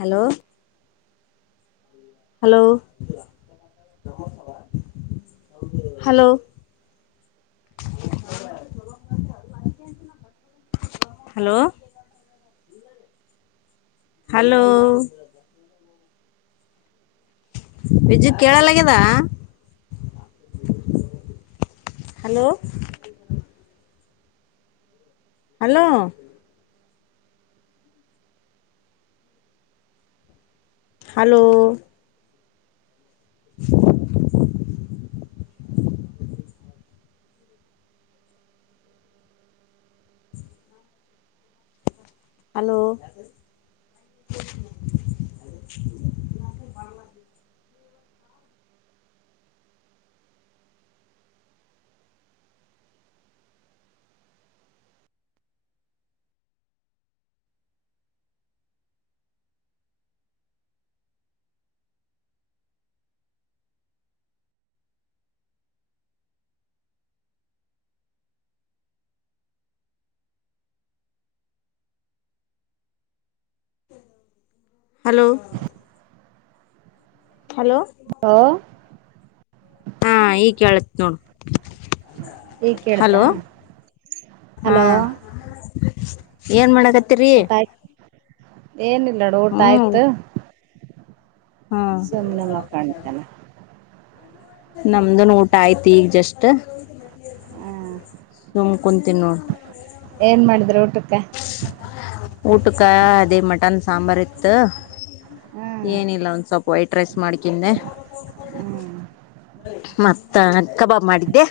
Hello hello hello hello hello ಪಜು ಕೆಳ ಲಾಗ್ಯದ ಹಲೋ ಹಲೋ ಹಲೋ ಹೂ ಹಲೋ ಹಲೋ ಹಲೋ ಹ ಹಾ ಈ ಕೇಳತ್ ನೋಡು ಈಗ ಕೇಳ್ತಾ ಹಲೋ ಹಾ ಹಲೋ ಏನ್ ಮಾಡಕತ್ತರಿ ಏನಿಲ್ಲಡು ಊಟ ಹ್ಮ್ ಆಯ್ತು ಹಾ ಸುಮ್ನೆಮ್ಮಖಾಣತನ ನಮ್ದನ್ ಊಟ ಆಯತಿ ಈಗ ಜಸ್ಟ್ ಹ ಸುಮ್ ಕುಂತೀನ್ ನೋಡ್ ಏನು ಮಾಡಿದ್ರೆ ಊಟಕ್ಕೆ ಊಟಕ್ಕೆ ಅದೇ ಮಟನ್ ಸಾಂಬಾರ ಇತ್ತು ಹ್ಮ್ ಏನಿಲ್ಲ ಒಂದ್ ಸ್ವಲ್ಪ ವೈಟ್ ರೈಸ್ ಮಾಡಕಿಂದೆ ಹ್ಮ್ ಮತ್ತ ಕಬಾಬ್ ಮಾಡಿದ್ದೆ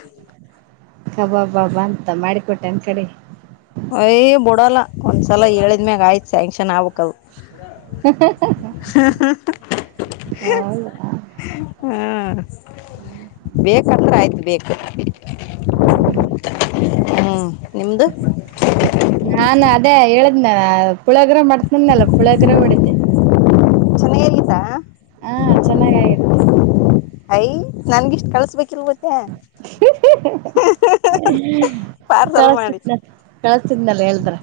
ಕಬಾಬ್ ಹಬ್ಬಾಬ್ ಅಂತ ಮಾಡಿಕೊಟ್ಟನ್ ಕಡೆಗೆ ಅಯ ಬಿಡಲ್ಲ ಒಂದ್ಸಲ ಹೇಳಿದ್ಮ್ಯಾಗ ಆಯ್ತು ಸ್ಯಾಂಕ್ಷನ್ ಆಗಬೇಕಾದು ಹೌದಾ ಹಾ ಹ್ಮ್ ಬೇಕಂದ್ರೆ ಆಯ್ತು ಬೇಕು ಹ್ಮ್ ಹ್ಮ್ ನಿಮ್ದು ನಾನ್ ಅದೇ ಹೇಳದ್ನ ಪುಳಗ್ರೆ ಮಾಡ್ತನನಲ್ಲ ಪುಳಗ್ರ ಬಿಡಿತ ಕೈತ ಹಾ ಚೆನ್ನಾಗಗೀತ್ ಅಯ ನನ್ಗಿಷ್ಟ್ ಕಳ್ಸ್ಬೇಕಿಲ್ ಮತ್ತೆ ಪಾರ್ಸಲ್ ಮಾಡಿ ಕಳಸ್ತಿದ್ದನ ಕಳಸ್ತಿದನಲ್ಲ ಹೇಳ್ತ್ರ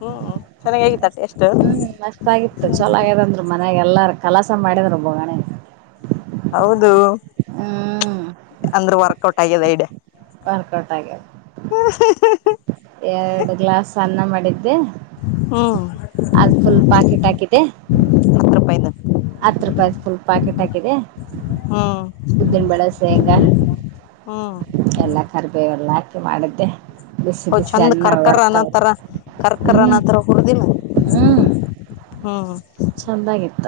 ಹ್ಮ್ ಚನ್ನಾಗ ಆಗಿ ಟೆಷ್ಟ್ ಹ್ಮ್ ನಷ್ಟ ಆಗಿತ್ತು ಚೊಲಾಗದಂದ್ರರು ಮನ್ಯಾಗ ಎಲ್ಲಾರ ಖಲಾಸ ಮಾಡಿದ್ರರು ಬೋಗಣೆ ಹೌದು ಹ್ಮ್ ಅಂದ್ರ ವರ್ಕ್ಔಟ್ ಆಗಿದೆ ಇಡ್ಯ ವರ್ಕಟ್ಟ ಆಗ ಹುಹುಹು ಎರಡು ಗ್ಲಾಸ್ ಅನ್ನ ಮಾಡಿದ್ದೆ ಹ್ಮ ಅದು ಫುಲ್ ಪಾಕೆಟ್ ಆಾಕಿದೆ ರೂಪಾಯಿಂದ ಹತ್ತು ರೂಪಾಯ ಫುಲ್ ಪಾಕೆಟ್ ಹಾಕಿದೆ ಹ್ಮ್ ಉದ್ದಿನಬೆಳೆ ಸೇಂಗಾ ಹ್ಮ್ ಎಲ್ಲಾ ಕರಿಬೇ ಎಲ್ಲ ಹಾಕಿ ಮಾಡಿದ್ದೆ ಬಿಸಿ ಹ ಬಿಸಿ ಚಂದ ಅನ್ನ ಕರ್ಕರ ಹೊಡ್ತಾವ್ರ ಅನ್ನರ ಕರ್ಕರ ಹ್ಮ್ ಅನತ್ರ ಹುರ್ದಿನ ಹ್ಮ್ ಚಂದಾಗಿತ್ತ.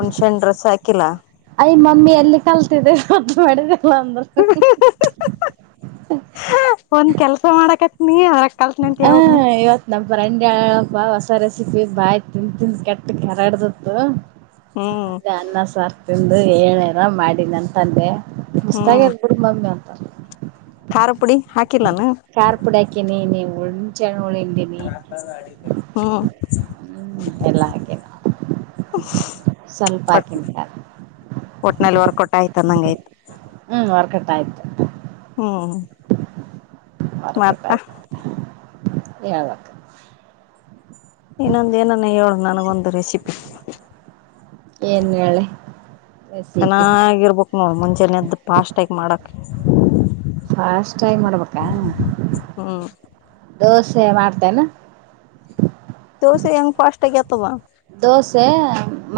ಉಣ್ಣೆಸೆ ಹಣ್ಣು ರಸ ಹಾಕಿಲ್ಲ. ಅಯ ಮಮ್ಮಿ ಎಲ್ಲಿ ಕಲ್ತಿದೆ ಮಾಡಿದೆಲ್ಲ ಅಂದ್ರ. [unintelligible] ಒಂದ್ ಕೆಲ್ಸ ಮಾಡಕತೀನಿ ಅವ್ ಹಾ ಇವತ್ತ ನಮ್ಮ ಫ್ರೆಂಡ್ ಹೇಳಪ್ಪಾ ಹೊಸ ರೆಸಿಪಿ ಬಾಯಿ ತಿಂದುತಿಂದು ಕೆಟ್ ಕೇರದ್ದೂವುತು. ಹ್ಮ ಅನ್ನ ಸಾರ್ ತಿಂದು ಏನರ ಮಾಡಿತಂದ್ರೆ ಹ್ಮ್ ಮಸ್ತಾಗದ ಬಿಡು ಮಮ್ಮಿ ಅಂತರ. ಖಾರ ಪುಡಿ ಹಾಕಿಲ್ಲಾನು. ಕಖಾರ್ ಪುಡಾಕಿನಿ ಉಂಸೇಉಳಿ ಅಕಿನಿ. [unintelligible] ಹು ಹ್ಮ್ ಎಲ್ಲ ಹಾಕಿನ [unintelligible] ಸ್ವಲ್ಪ ಅಕಿನಿ [unintelligible] ಒಟ್ಟನಲ್ಲಿ ಒರ್ಕುಟ್ ಆಯ್ತ ಅಂನ್ದ ಆಯ್ತ. ಹ್ಮ್ ವರ್ಕಟ್ಟ ಆಯ್ತು. ಹ್ಮ ಆದ್ರು ಕಟ್ ಆಯ್ತ್ [unintelligible] ಎನಗಲ್ಲ. ಇನ್ನೊಂದು ಏನಾನ ಹೇಳು ನನಗೊಂದು ರೆಸಿಪಿ. ಏನ್ ಹೇಳಿಲಿ ಚೆನ್ನಾಗಿರ್ಬೇಕು ನೋಡಿ ಮುಂಚೆನೆದ್ದು ಫಾಸ್ಟಾಗಿ ಮಾಡಕ್ಕೆ. ಫಾಸ್ಟ್ ಆಗಿ ಮಾಡ್ಬೇಕಾ ಹ್ಮ್ ದೋಸೆ ಮಾಡ್ತೇನಾ. ದೋಸ ಹೆಂಗ ಫಸ್ಟ್ ಆಗತವಾ. ದೋಸೆ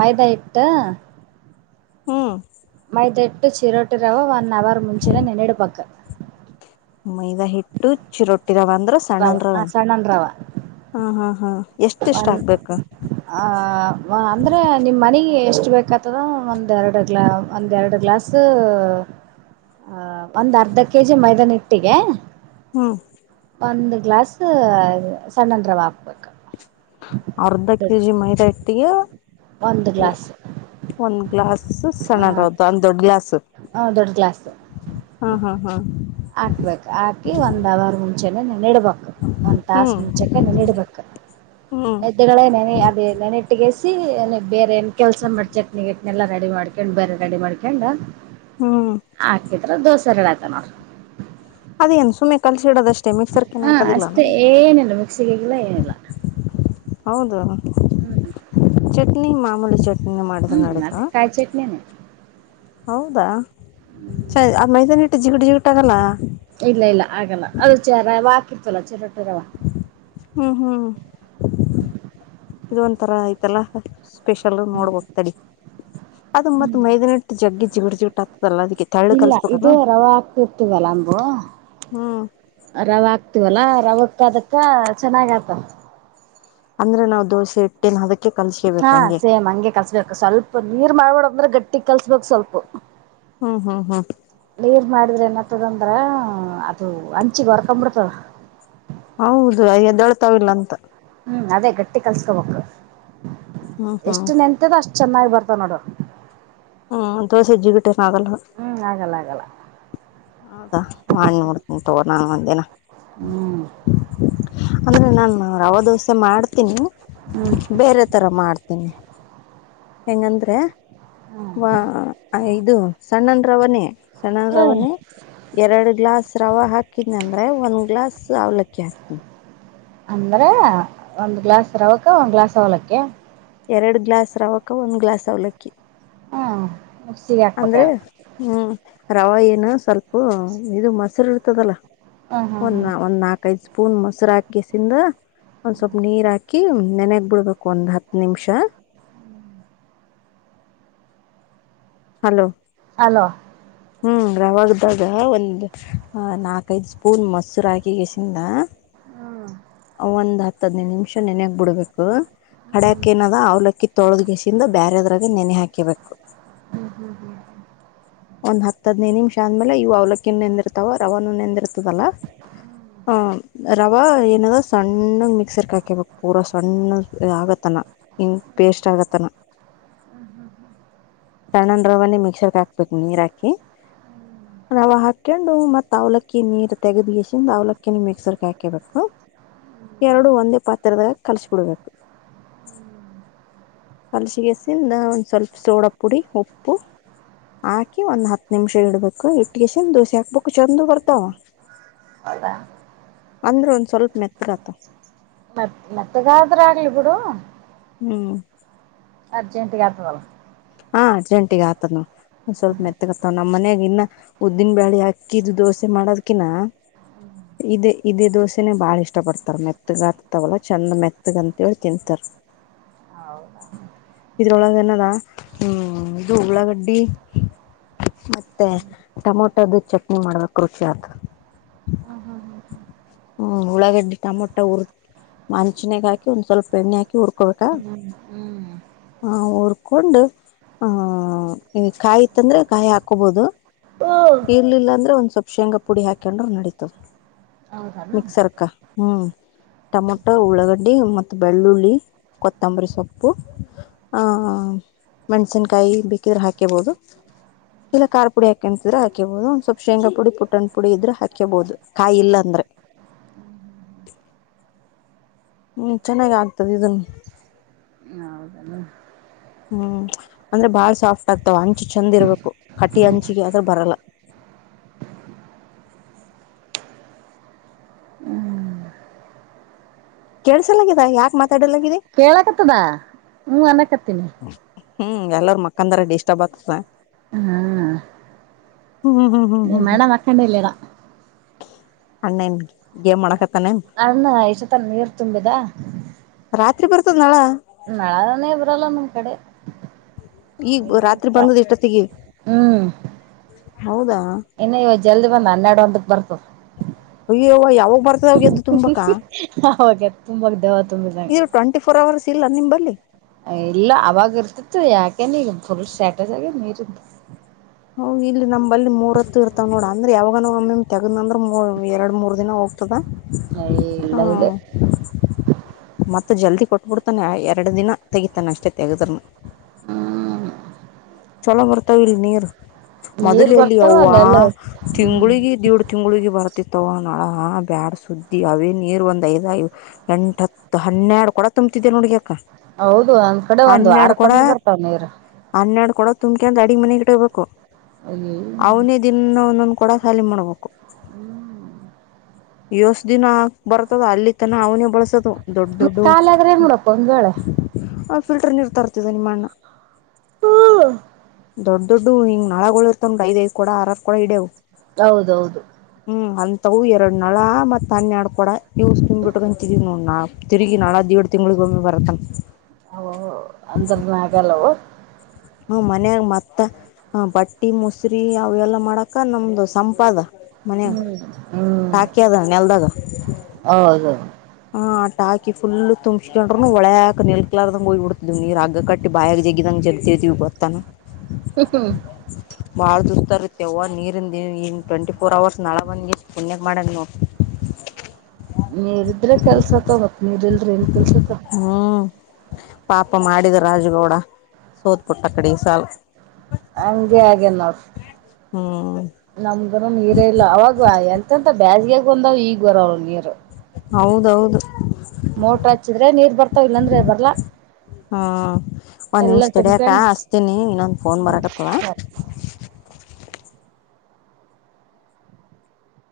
ಮೈದಾ ಇಟ್ಟು. ಹ್ಮ್ ಮೈದಾಹಿಟ್ಟು ಚಿರೋಟಿ ರವ ಒನ್ ಅವರ್ ಮುಂಚೆನೆ ನೆನೆಡಬೇಕು. ಮೈದಾ ಹಿಟ್ಟು ಚಿರೊಟ್ಟಿರವ ಅಂದ್ರ ಸಣ್ಣನ್ ರವ. ಸಣ್ಣನ್ ರವ ಹಾ ಹಾ ಹಾ ಎಷ್ಟ ಎಷ್ಟ ಆಗ್ಬೇಕು. ಹ ಅಂದರೆ ನಿಮ್ಮ ಮನೆಗೆ ಎಷ್ಟು ಬೇಕತದೋ ಒಂದೆರಡು ಗ್ಲಾಸ್ ಒಂದೆರಡು ಗ್ಲಾಸ್. ಸು [inaudible] ಹ ಒಂದ್ ಅರ್ಧ ಕೆಜಿ ಮೈದಾನ ಇಟ್ಟಿಗೆ. ಹ್ಮ ಒಂದು ಗ್ಲಾಸ್ ಸಣ್ನರವ ಅಕ್ಬೇಕು. ಅರ್ಧ ಕೆಜಿ ಮೈದಾ ಇಟ್ಟಿಗೆ ಒಂದು ಗ್ಲಾಸ್ ಒಂದ್ ಗ್ಲಾಸ್. ಹಾಂ ಸಣ್ಣದು ಅಂದ್ ದೊಡ್ ಗ್ಲಾಸ್ ದೊಡ್ಡ ಹಾ ಹಾ ಹಾ. ಹಾಕ್ಬೇಕ್ ಹಾಕಿ ಒಂದ್ ಅವರ್ ಮುಂಚೆನೆೇನೆ ನೆನಾಕ್ಬೇಕು ಒಂದ್ ತಾಸ್ ಹ್ಮ್ ಮುಂಚೆನೇ ನೆನಾಕ್ಬೇಕು ಹ್ಮ್ [unintelligible] ಅದ ನೆನೆಟ್ಟಿಗಸಿ ಬೇರೆ ಏನ್ ಕೆಲಸ ಮಾಡಿ ಚಟ್ನಿನೆೆಲ್ಲ ರೆಡಿ ಮಾಡ ಹಾಕೊಂಡ್ ಬೇರೆ ರೆಡಿ ಮಾಡ್ಕೊಂಡ್ ಹ್ಮ್ ಹಾಕಿದ್ರ ದೋಸೆ ರೆಡಿ ಆಯ್ತು ನೋಡು ಅದೇನ್ ಸುಮ್ಮನೆ ಕಲ್ಸಿ ಇಡೋದಷ್ಟೇ ಮಿಕ್ಸಿಗೇನು ಹಾ ಹಾಕಂಗಿಲ್ಲ ಅಷ್ಟೇ ಏನಿಲ್ಲ ಮಿಕ್ಸಿಗೆ ಹಾಕಿಲ್ಲ ಏನಿಲ್ಲ ಹೌದು. [inaudible] ಚಟ್ನಿ ಮಾಮೂಲಿ ಚಟ್ನಿ ಮಾಡಿದ್ರ ನಡಿತದೆ ಕೈ ಚಟ್ನಿನಾ ಹೌದಾ ಹ್ಮ್ ಆ ಮೈದಾ ಇಟ್ಟು ಜಿಗುಡ್ ಜಿಗುಡ್ ಆಗಲ್ವಾ ಇಲ್ಲ ಇಲ್ಲ ಆಗಲ್ಲ ಅದು ರವೆ ಹಾಕಿರ್ತೀವಲ್ಲ ಚಿರೋಟಿ ರವೆ ಹೂ ಹೂ ಇದೊಂ ತರ ಆಯ್ತಲ್ಲ. ಸ್ಪೆಷಲ್ ನೋಡ್ಬೇಕು ಹ್ಮ್ ತಡಿ. ಅದು ಮತ್ ಮೈದ ಇಟ್ಟು ಜಿುಗುಡ್ ಜಿಗುಡು ಆತದಲ್ಲ ಅದಕ್ಕೆ ತೆಳ್ಳಾಗ್ ಇಲ್ಲ ಕಲ್ಸ್ಬೇಕ್ ಇದು ರವೆ ಹಾಕಿರ್ತೀವಲ್ಲ ಲಂಬೂ ಹ್ಮ್ ರವೆ ಹಾಕ್ತೀವಲ್ಲ ಅದಕ್ಕೂ ಅದಕ್ಕೂ ಚೆನ್ನಾಗ್ ಆಗುತ್ತೆ ಅಂದ್ರೆ ನಾವು ದೋಸೆ ಇಟ್ ಏನ್ ಅದಕ್ಕೆ ಕಳ್ಸಿದ್ದೆ ಹಾ ಸೇಮ್ ಹಂಗೆ ಕಲ್ಸ್ಬೇಕು ಸ್ವಲ್ಪ ನೀರ್ ಮಾಡ್ಬೇಡ ಅಂದ್ರೆ ಗಟ್ಟಿಗ್ ಕಲ್ಸ್ಬೇಕ್ ಸ್ವಲ್ಪ ಹೂ ಹೂ ಹೂ ನೀರ್ ಮಾಡಿದ್ರೆ ಏನಾಗುತ್ತೆ ಅಂದ್ರೆ ಅದು ಇಂಚಿಗೆ ಹೊಡ್ಕೊಂಬಿಡುತ್ತದೆ ಹೌದು ಎದೆಳ್ತವೋ ಇಲ್ಲ ಅಂತ ಅದೇ ಗಟ್ಟಿಗೆ ಕಳಿಸಬೇಕು ಹ್ಮ್ ಹ್ಮ್ ಇಷ್ಟು ನೆನೆದಿದೆ ಅಷ್ಟು ಚೆನ್ನಾಗಿ ಬರುತ್ತೆ ಹೂ ದೋಸೆ ಜಿಗುಟೇನ್ ಆಗಲ್ಲ ಹೂ ಆಗಲ್ಲ ಆಗಲ್ಲ ಹೌದಾ ಮಾಡಿ ನೋಡ್ತೀನಿ ತಗೋ ನಾನು ಒಂದಿನ ಹ್ಮ್ ಅಂದ್ರೆ ನಾನು ರವ ದೋಸೆ ಮಾಡ್ತೀನಿ ಹ್ಮ್ ಬೇರೆ ತರ ಮಾಡ್ತೀನಿ ಧನ್ಯ ಅಂಗಂದ್ರೆ ಅ ಇದು ಸಣ್ಣ ರವೆನೇ ಹ್ಮ್ ಎರಡು ಗ್ಲಾಸ್ ರವೆ ಹಾಕ್ತೀನಿ ಅಂದ್ರೆ ಒಂದ್ ಗ್ಲಾಸ್ ಅವಲಕ್ಕಿ ಹಾಕ್ತಿನಿ ಅಂದ್ರೆ ಒಂದು ಗ್ಲಾಸ್ ರವೆಗೆ ಒಂದ್ ಗ್ಲಾಸ್ ಅವಲಕ್ಕಿ ಎರಡು ಗ್ಲಾಸ್ ರೆವೆಗೆ ಒಂದ್ ಗ್ಲಾಸ್ ಅವಲಕ್ಕಿ ಹೂ ಅಂದ್ರೆ ರವೆ ಏನು ಸ್ವಲ್ಪ ಮೊಸರು ಇರುತ್ತಲ್ಲ ಹ್ಮ್ ಹ್ಮ್ ಹ್ಮ್ ಒಂದ್ ನಾಕೈದ್ ಸ್ಪೂನ್ ಮೊಸರು ಹಾಕಿಸಿಕೊಂಡು ಒಂದ್ ಸ್ವಲ್ಪ್ ನೀರ್ ಹಾಕಿ ನೆನಕಿ ಬಿಡ್ಬೇಕು ಒಂದ್ ಹತ್ ನಿಂಷಾ ಹಲೋ ಅಲೋ [inaudible] ರವೆ ಒಳಗೆ ಒಂದು ನಾಲ್ಕೈದು ಸ್ಪೂನ್ ಮೊಸರು ಹಾಕಬೇಕು ಹೂ ಒಂದ್ ಹತ್ ಹದಿನೈದು ನಿಮಿಷ ನೆನಾಕಿ ಬಿಡಬೇಕು ಕಡೆಯಕ್ಕೇನದ ಅವ್ಲಕ್ಕಿ ತೊಳದ್ಗೆಸಿಂದ ಬೇರೆದ್ರಾಗೆ ನೆನೆ ಹಾಕೆಬೇಕು ಹ್ಮ್ ಹ್ಮ್ ಹ್ಮ್ ಒಂದ್ ಹತ್ ಹದನೈ ನಿಮಿಷ ಅಂದ್ಮೇಲೆ ಇವು ಅವ್ಲಕ್ಕಿ ನೆಂದಿರ್ತಾವ ರವಾನು ನೆಂದಿರ್ತದಲ್ಲಾ ಹಾಂ ರವ ಏನದ ಸಣ್ಣಗ್ ಮಿಕ್ಸರ್ಕ್ ಹಾಕಬೇಕ್ ಪೂರ ಸಣ್ಣ ಆಗತ್ತನ ಹ್ಮ ಪೇಸ್ಟ್ ಆಗತ್ತನ ಸಣ್ಣನ್ ರವನೆ ಮಿಕ್ಸರ್ಗೆ ಹಾ ಪತ್ನೀರಾಕಿ ರವ ಹಾಕೊಂಡು ಮತ್ ಅವ್ಲಕ್ಕಿ ನೀರ್ ತೆಗದ್ ಗೀಸಿಂದ ಅವ್ಲಕ್ಕಿನ್ ಮಿಕ್ಸರ್ಗೆ ಹಾಕೇಬೇಕು ಎರಡು ಒಂದೇ ಪಾತ್ರದಾಗ ಕಲ್ಶ್ ಬಿಡ್ಬೇಕು ಅಲಸಿಗೆಸಿಂದ ಒಂದ್ ಸ್ವಲ್ಪ ಸೋಡ ಪುಡಿ ಉಪ್ಪು ಹಾಕಿ ಒಂದ್ ಹತ್ ನಿಮ್ಷ ಇಡ್ಬೇಕು ಇಟ್ಟಿಗೆಸನ್ ದೋಸೆ ಹಾಕ್ಬೇಕು ಚೆಂದ್ ಬರ್ತಾವ ಹೌದಾ ಅಂದ್ರೆ ಒಂದ್ ಸ್ವಲ್ಪ್ ಮೆತ್ತ್ ಗಾತ ಮತ್ತ್ ಮೆತ್ತಗಾದ್ರೆ ಆಗ್ಲಿ ಬಿಡು ಹ್ಮ್ ಅರ್ಜೆಂಟಿಗೆ ಆತದಲ್ಲ ಹಾಂ ಅರ್ಜೆಂಟಿಗೆ ಆತದ್ ನೋಡು ಸ್ವಲ್ಪ ಹ್ಮ್ ಮೆತ್ತಗತವ ನಮ್ಮ್ ಮನಯಾಗ ಇನ್ನ ಉದ್ದಿನ ಬ್ಯಾಳೆ ಅಕ್ಕಿದು ದೋಸೆ ಮಾಡೋದ್ಕಿನ ಇದೇ ಇದೇ ದೋಸೆನೆ ಬಾಳ ಇಷ್ಟ ಪಡ್ತಾರ ಮೆತ್ತಗಾತವಲ್ಲ ಚಂದ ಮೆತ್ತಗ ಅಂತೇಳಿ ತಿಂತರ್ ಹೌದಾ ಇದ್ರೊಳಗೆ ಏನದ ಹ್ಮ್ ಇದು ಉಳ್ಳಗಡ್ಡಿ ಮತ್ತೆ ಹ್ಮ್ ಟೊಮೊಟೋದು ಚಟ್ನಿ ಮಾಡ್ಬೇಕು ರುಚಿ ಆತು ಹ್ಮ್ ಹ್ಮ್ ಹ್ಮ್ ಉಳ್ಳಾಗಡ್ಡೆ ಟಮೊಟ ಉರ್ ಮಂಚನ್ಗ್ ಹಾಕಿ ಒಂದ್ ಸ್ವಲ್ಪ ಎಣ್ಣೆ ಹಾಕಿ ಹುರ್ಕೊಬೇಕ ಹ್ಮ್ ಹ್ಮ್ ಹ್ಮ್ ಹ ಹುರ್ ಹಾಕೊಂಡ್ ಆಹ ಈ ಕಾಯಿ ಇತ್ತಂದ್ರೆ ಕಾಯಿ ಹಾಕೋಬಹುದು ಇರ್ಲಿಲ್ಲ ಅಂದ್ರೆ ಒಂದ್ ಸ್ವಲ್ಪ್ ಶೇಂಗಾ ಪುಡಿ ಹಾಕೊಂಡರು ನಡತದ ಹೌದಾನ ಮಿಕ್ಸರ್ಕ ಹ್ಮ್ ಟೊಮೊಟೊ ಉಳ್ಳಾಗಡ್ಡೆ ಮತ್ತುತ್ತ ಬೆಳ್ಳುಳ್ಳಿ ಕೊತ್ತಂಬರಿ ಸೊಪ್ಪು ಆ ಮೆಣ್ಸಿನ್ಕಾಯಿ ಬೇಕಿದ್ರೆ ಹಾಕೇಬಹುದು ಇಲ್ಲಖಾರ್ ಪುಡಿ ಹಾಕಂತಿದ್ರೆ ಹಾಕಬಹುದು ಒ್ ಸ್ವಲ್ ಶೇಾುಡಿ ಪುಟ್ಟ್ ಪುಡಿ ಇದ್ರೆ ಹಾಕಬಹುದು ಕಾಯಿ ಇ ಅಂದ್ರೆ ಹ್ಮ್ ಚೆನ್ನಾಗ ಆಗ್ತದೆ ಇದನ್ ಹೌದಲ್ಲ ಹ್ಮ್ ಅಂದ್ರೆ ಬಾಳ್ ಸಾಫ್ಟ್ ಆಗ್ತವ ಅಂಚೆ ಚೆಂದ ಇರ್ಬೇಕು ಕಟಿ ಅಂಚಿಗೆ ಆದ್ರೂ ಬರಲ್ಲ ಹ್ಮ್ ಕೇಳಸಲಾಗಿದ ಯಾಕಕ್ ಮಾತಾಡಲಾಗಿದೆ ಕೇಳಕತ್ತದ ಹ ಅನ್ನ ಕತ್ತೀಿನಿ ಹ್ಮ್ ಎಲ್ಲಾರ ಮಕ್ಕಂದಾರ ಡಿಸ್ಟಬ್ ಆಗ್ತದ ಹಾ ಹ್ಮ್ ಹ್ಮ್ ಹ್ಮ್ ನೀ ಹ್ಮ್ ಹ್ಮ್ ಮೇಡಮ್ ಹಾಕೊಂಡಿಲ್ಲೇನೋ ಅಣ್ಣನ್ ಗೇಮ್ ಮಾಡಕತ್ತಾನೆ ಅಣ್ಣ ಇಷ್ಟ ತನ ನೀರ್ ತುಂಬಿದ ರಾತ್ರಿ ಬರ್ತದ್ ನಾಳ ಮಳಾನೆ ಇ ಬ್ರಲ್ಲ ನಿಮ್ ಕಡೆ ಈಗ ರಾತ್ರಿ ಹ ಬಂದದ ಇಷ್ಟೊತ್ತಿಗೆ ಹ್ಮ್ ಹೌದಾ ಇನ್ನು ಇವತ್ತು ಜಲ್ದಿ ಬಂದ ಹನ್ನೆರಡು ಒಂದಕ್ ಬರ್ತು ಅಯ್ಯ ಯಾವಾಗ ಬರ್ ಅವಾಗ ತುಂಬಾಗ ದವ ತುಂಬಿದಂ ಇದು ಟ್ವೆಂಟಿ ಫೋರ್ ಅವರ್ಸ್ ಇಲ್ಲ ನಿಂಬಲ್ಲಿ ಇಲ್ಲ ಅವಾಗ ಇರ್ತಿತ್ತು ಯಾಕನೆ ಈಗ ಫುಲ್ ಸ್ಯಾಟಸ್ ಆಗ ನೀರ್ ಹ ಇಲ್ಲಿ ನಂಬಲ್ಲಿ ಮೂರ ಹತ್ತು ಇರ್ತವ್ ನೋಡ ಅಂದ್ರೆ ಯಾವಾಗ ತೆಗದ್ ಅಂದ್ರ ಎರಡ್ ಮೂರ್ ದಿನ ಹೋಗ್ತದ ಇಲ್ಲ ಹಾ ಇಲ್ಲ ಮತ್ತ ಜಲ್ದಿ ಕೊಟ್ಬಿಡ್ತಾನೆ ಎರಡು ದಿನ ತೆಗಿತಾನೆ ಅಷ್ಟೆೇ ತೆಗದ್ರನು ಹ್ಮ್ ಚಲೋ ಬರ್ತಾವ ಇಲ್ ನೀರ್ ನೀರ್ ಮೊದಲೆಯಲ್ಲಿ ಬರ್ತಾವ ಅಲ್ಲ ಅವ್ವಾ ಎಲ್ಲ ಹ್ಮ್ ತಿಂಳಿಗೆ ದೇಡು ತಿಂಗಳಿಗೆ ಬರ್ತಿತ್ತವ ನಾಳ ಬ್ಯಾಡ್ ಸುದ್ದಿ ಅವೇ ನೀರು ಒಂದ್ ಐದ ಎಂಟತ್ತು ಹನ್ನೆರಡು ಕೊಡ ತುಂಬ್ತಿದ್ದೆ ನೋಡ್ಗ ಅಕ್ಕ ಹೌದು ಒಂದ್ ಕಡೆ ಒಂದು್ ವಾರ ಕಮ್ಮಿ ಬರ್ತಾವ ನೀರು ಹನ್ನಾಡ್ ಕೊಡೋ ತುಂಬಕ ಅಂದ್ ಅಡಡಿಗ್ ಮನೆಗ್ ಗಿ ಹೋಗಬೇಕು ಅ ಅವನೇ ದಿನನೊನ್ನು ಕೂಡ ಸಾಲಿ ಮಾಡಬೇಕು ಹ್ಮ್ ಯಷ್ಟ ದಿನ ಬರ್ತದ ಅಲ್ಲಿ ತನ ಅವನೇ ಬಳಸದು ದೊಡ್ಡ ದೊಡ್ಡ ಕಾಲ ಆದ್ರೆ ಏನ್ ಮಾಡಪ್ಪ ಒಂದ್ ವೇಳೆ ಆ ಫಿಲ್ಟರ್ ನೀರ್ ತರ್ತಿದೆ ನಿಮ್ಮ ಅಣ್ಣ ಹ್ಮ ದೊಡ್ಡ ದೊಡ್ಡ ಹಂಗ ನಳಗಳು ಇರ್ವಂ ಐದಐದು ಕೂಡ ಆರ್ ಕಡವು ಹೌದೌದು ಹ್ಮ್ ಅಂತವು ಎರಡ್ ನಳ ಮತ್ ಅನ್ಯ ಆಡ್ಕೊಡ ಇವ ನಿಂಬ್ಬಿಟ್ಟಗಂತಿದೀವಿ ನೋಡಣ ತಿರುಗಿ ನಾನಳಾ ದವಡ್ ತಿಂಳಕೊಮ್ಮಿ ಬರತೆ ಹ ಅಂದ್ರ ಮಗಲ್ಲವ ಹ್ಮ ಮನ್ಯಾಗ ಮತ್ತ ಹ ಬಟ್ಟಿ ಮೊಸರಿ ಅವೆಲ್ಲಾ ಮಾಡಕ ನಮ್ದು ಸಂಪಾದ ಮನ ಹ್ಮ್ ಸಾಾಕಿ ಅದ ನೆಲ್ದಾಗ ಹೌದದುೌ ಹಾ ಟ ಹಾಕಿ ಫುಲ್ ತುಂಬ್ಸ್ಕೊಂಡ್ರುನು ಒಳಕ್ ನೆಲ್ ಕಲರ್ದಗೆ ಹಯ್ ಬಿಡ್ಿದೀ್ ನೀರ್ ಹಗ ಕಟ್ಟಿ ಬಿ ಬಾಯಾಗ ಜಗಿದ್ದಿದಂಗ ಜಗದತಿೀವಿ ಬತ್ತತಾನ ಹಾ ಹ ಬಾಳ ದುಸ್ತ ಇರುತ್ತೆ ನೀರಿಂದ ಟ್ವೆಂಟಿ ಫೋರ್ ಅವರ್ಸ್ ನಳ ಬಂದ ಪುಣ್ಯ ಮಾಡ್ ನವು ನೀರಿದ್ರೆ ಕೆಲ್ಸತ್ತ ಮತ್ ನೀರ್ಲ್ರಿ ಏನ್ ಕೆಲ್ಸತ್ತ ಹ್ಮ್ ಪಾಪ ಮಾಡಿದ ರಾಜಗೌಡ ಸೋತ್ ಪುಟ್ಟ ಕಡೆ ಸಲ್ ಅಂಗಗೆ ಆಗೆ ನ ಹ್ಮ್ ನಮ್ಗರ ನೀರೇ ಇಲ್ಲ ಅವಾಗ ಎಂತಂತ ಬೇಸ್ಗೆಾಗ ಬಂದವ ಈಗ್ ಬರವಳ ನೀರು ಹೌದೌದು ಮೋಟ್ರ ಹಚ್ಚಿದ್ರೆ ನೀರ್ ಬರ್ತಾವ ಇಲ್ಲಾಂದ್ರೆ ಬರ್ಲಾ ಹ್ಮ್ ಒಂದ್ ನಿಮಿಷ್ ಎಲ್ಲ ತಿಡಿಯಕ ತುಂಬ್ಕೊಂಡ್ ಹಸ್ತೀನಿ ಇನ್ನೊಂದು ಫೋನ್ ಬರಕತ್ತದ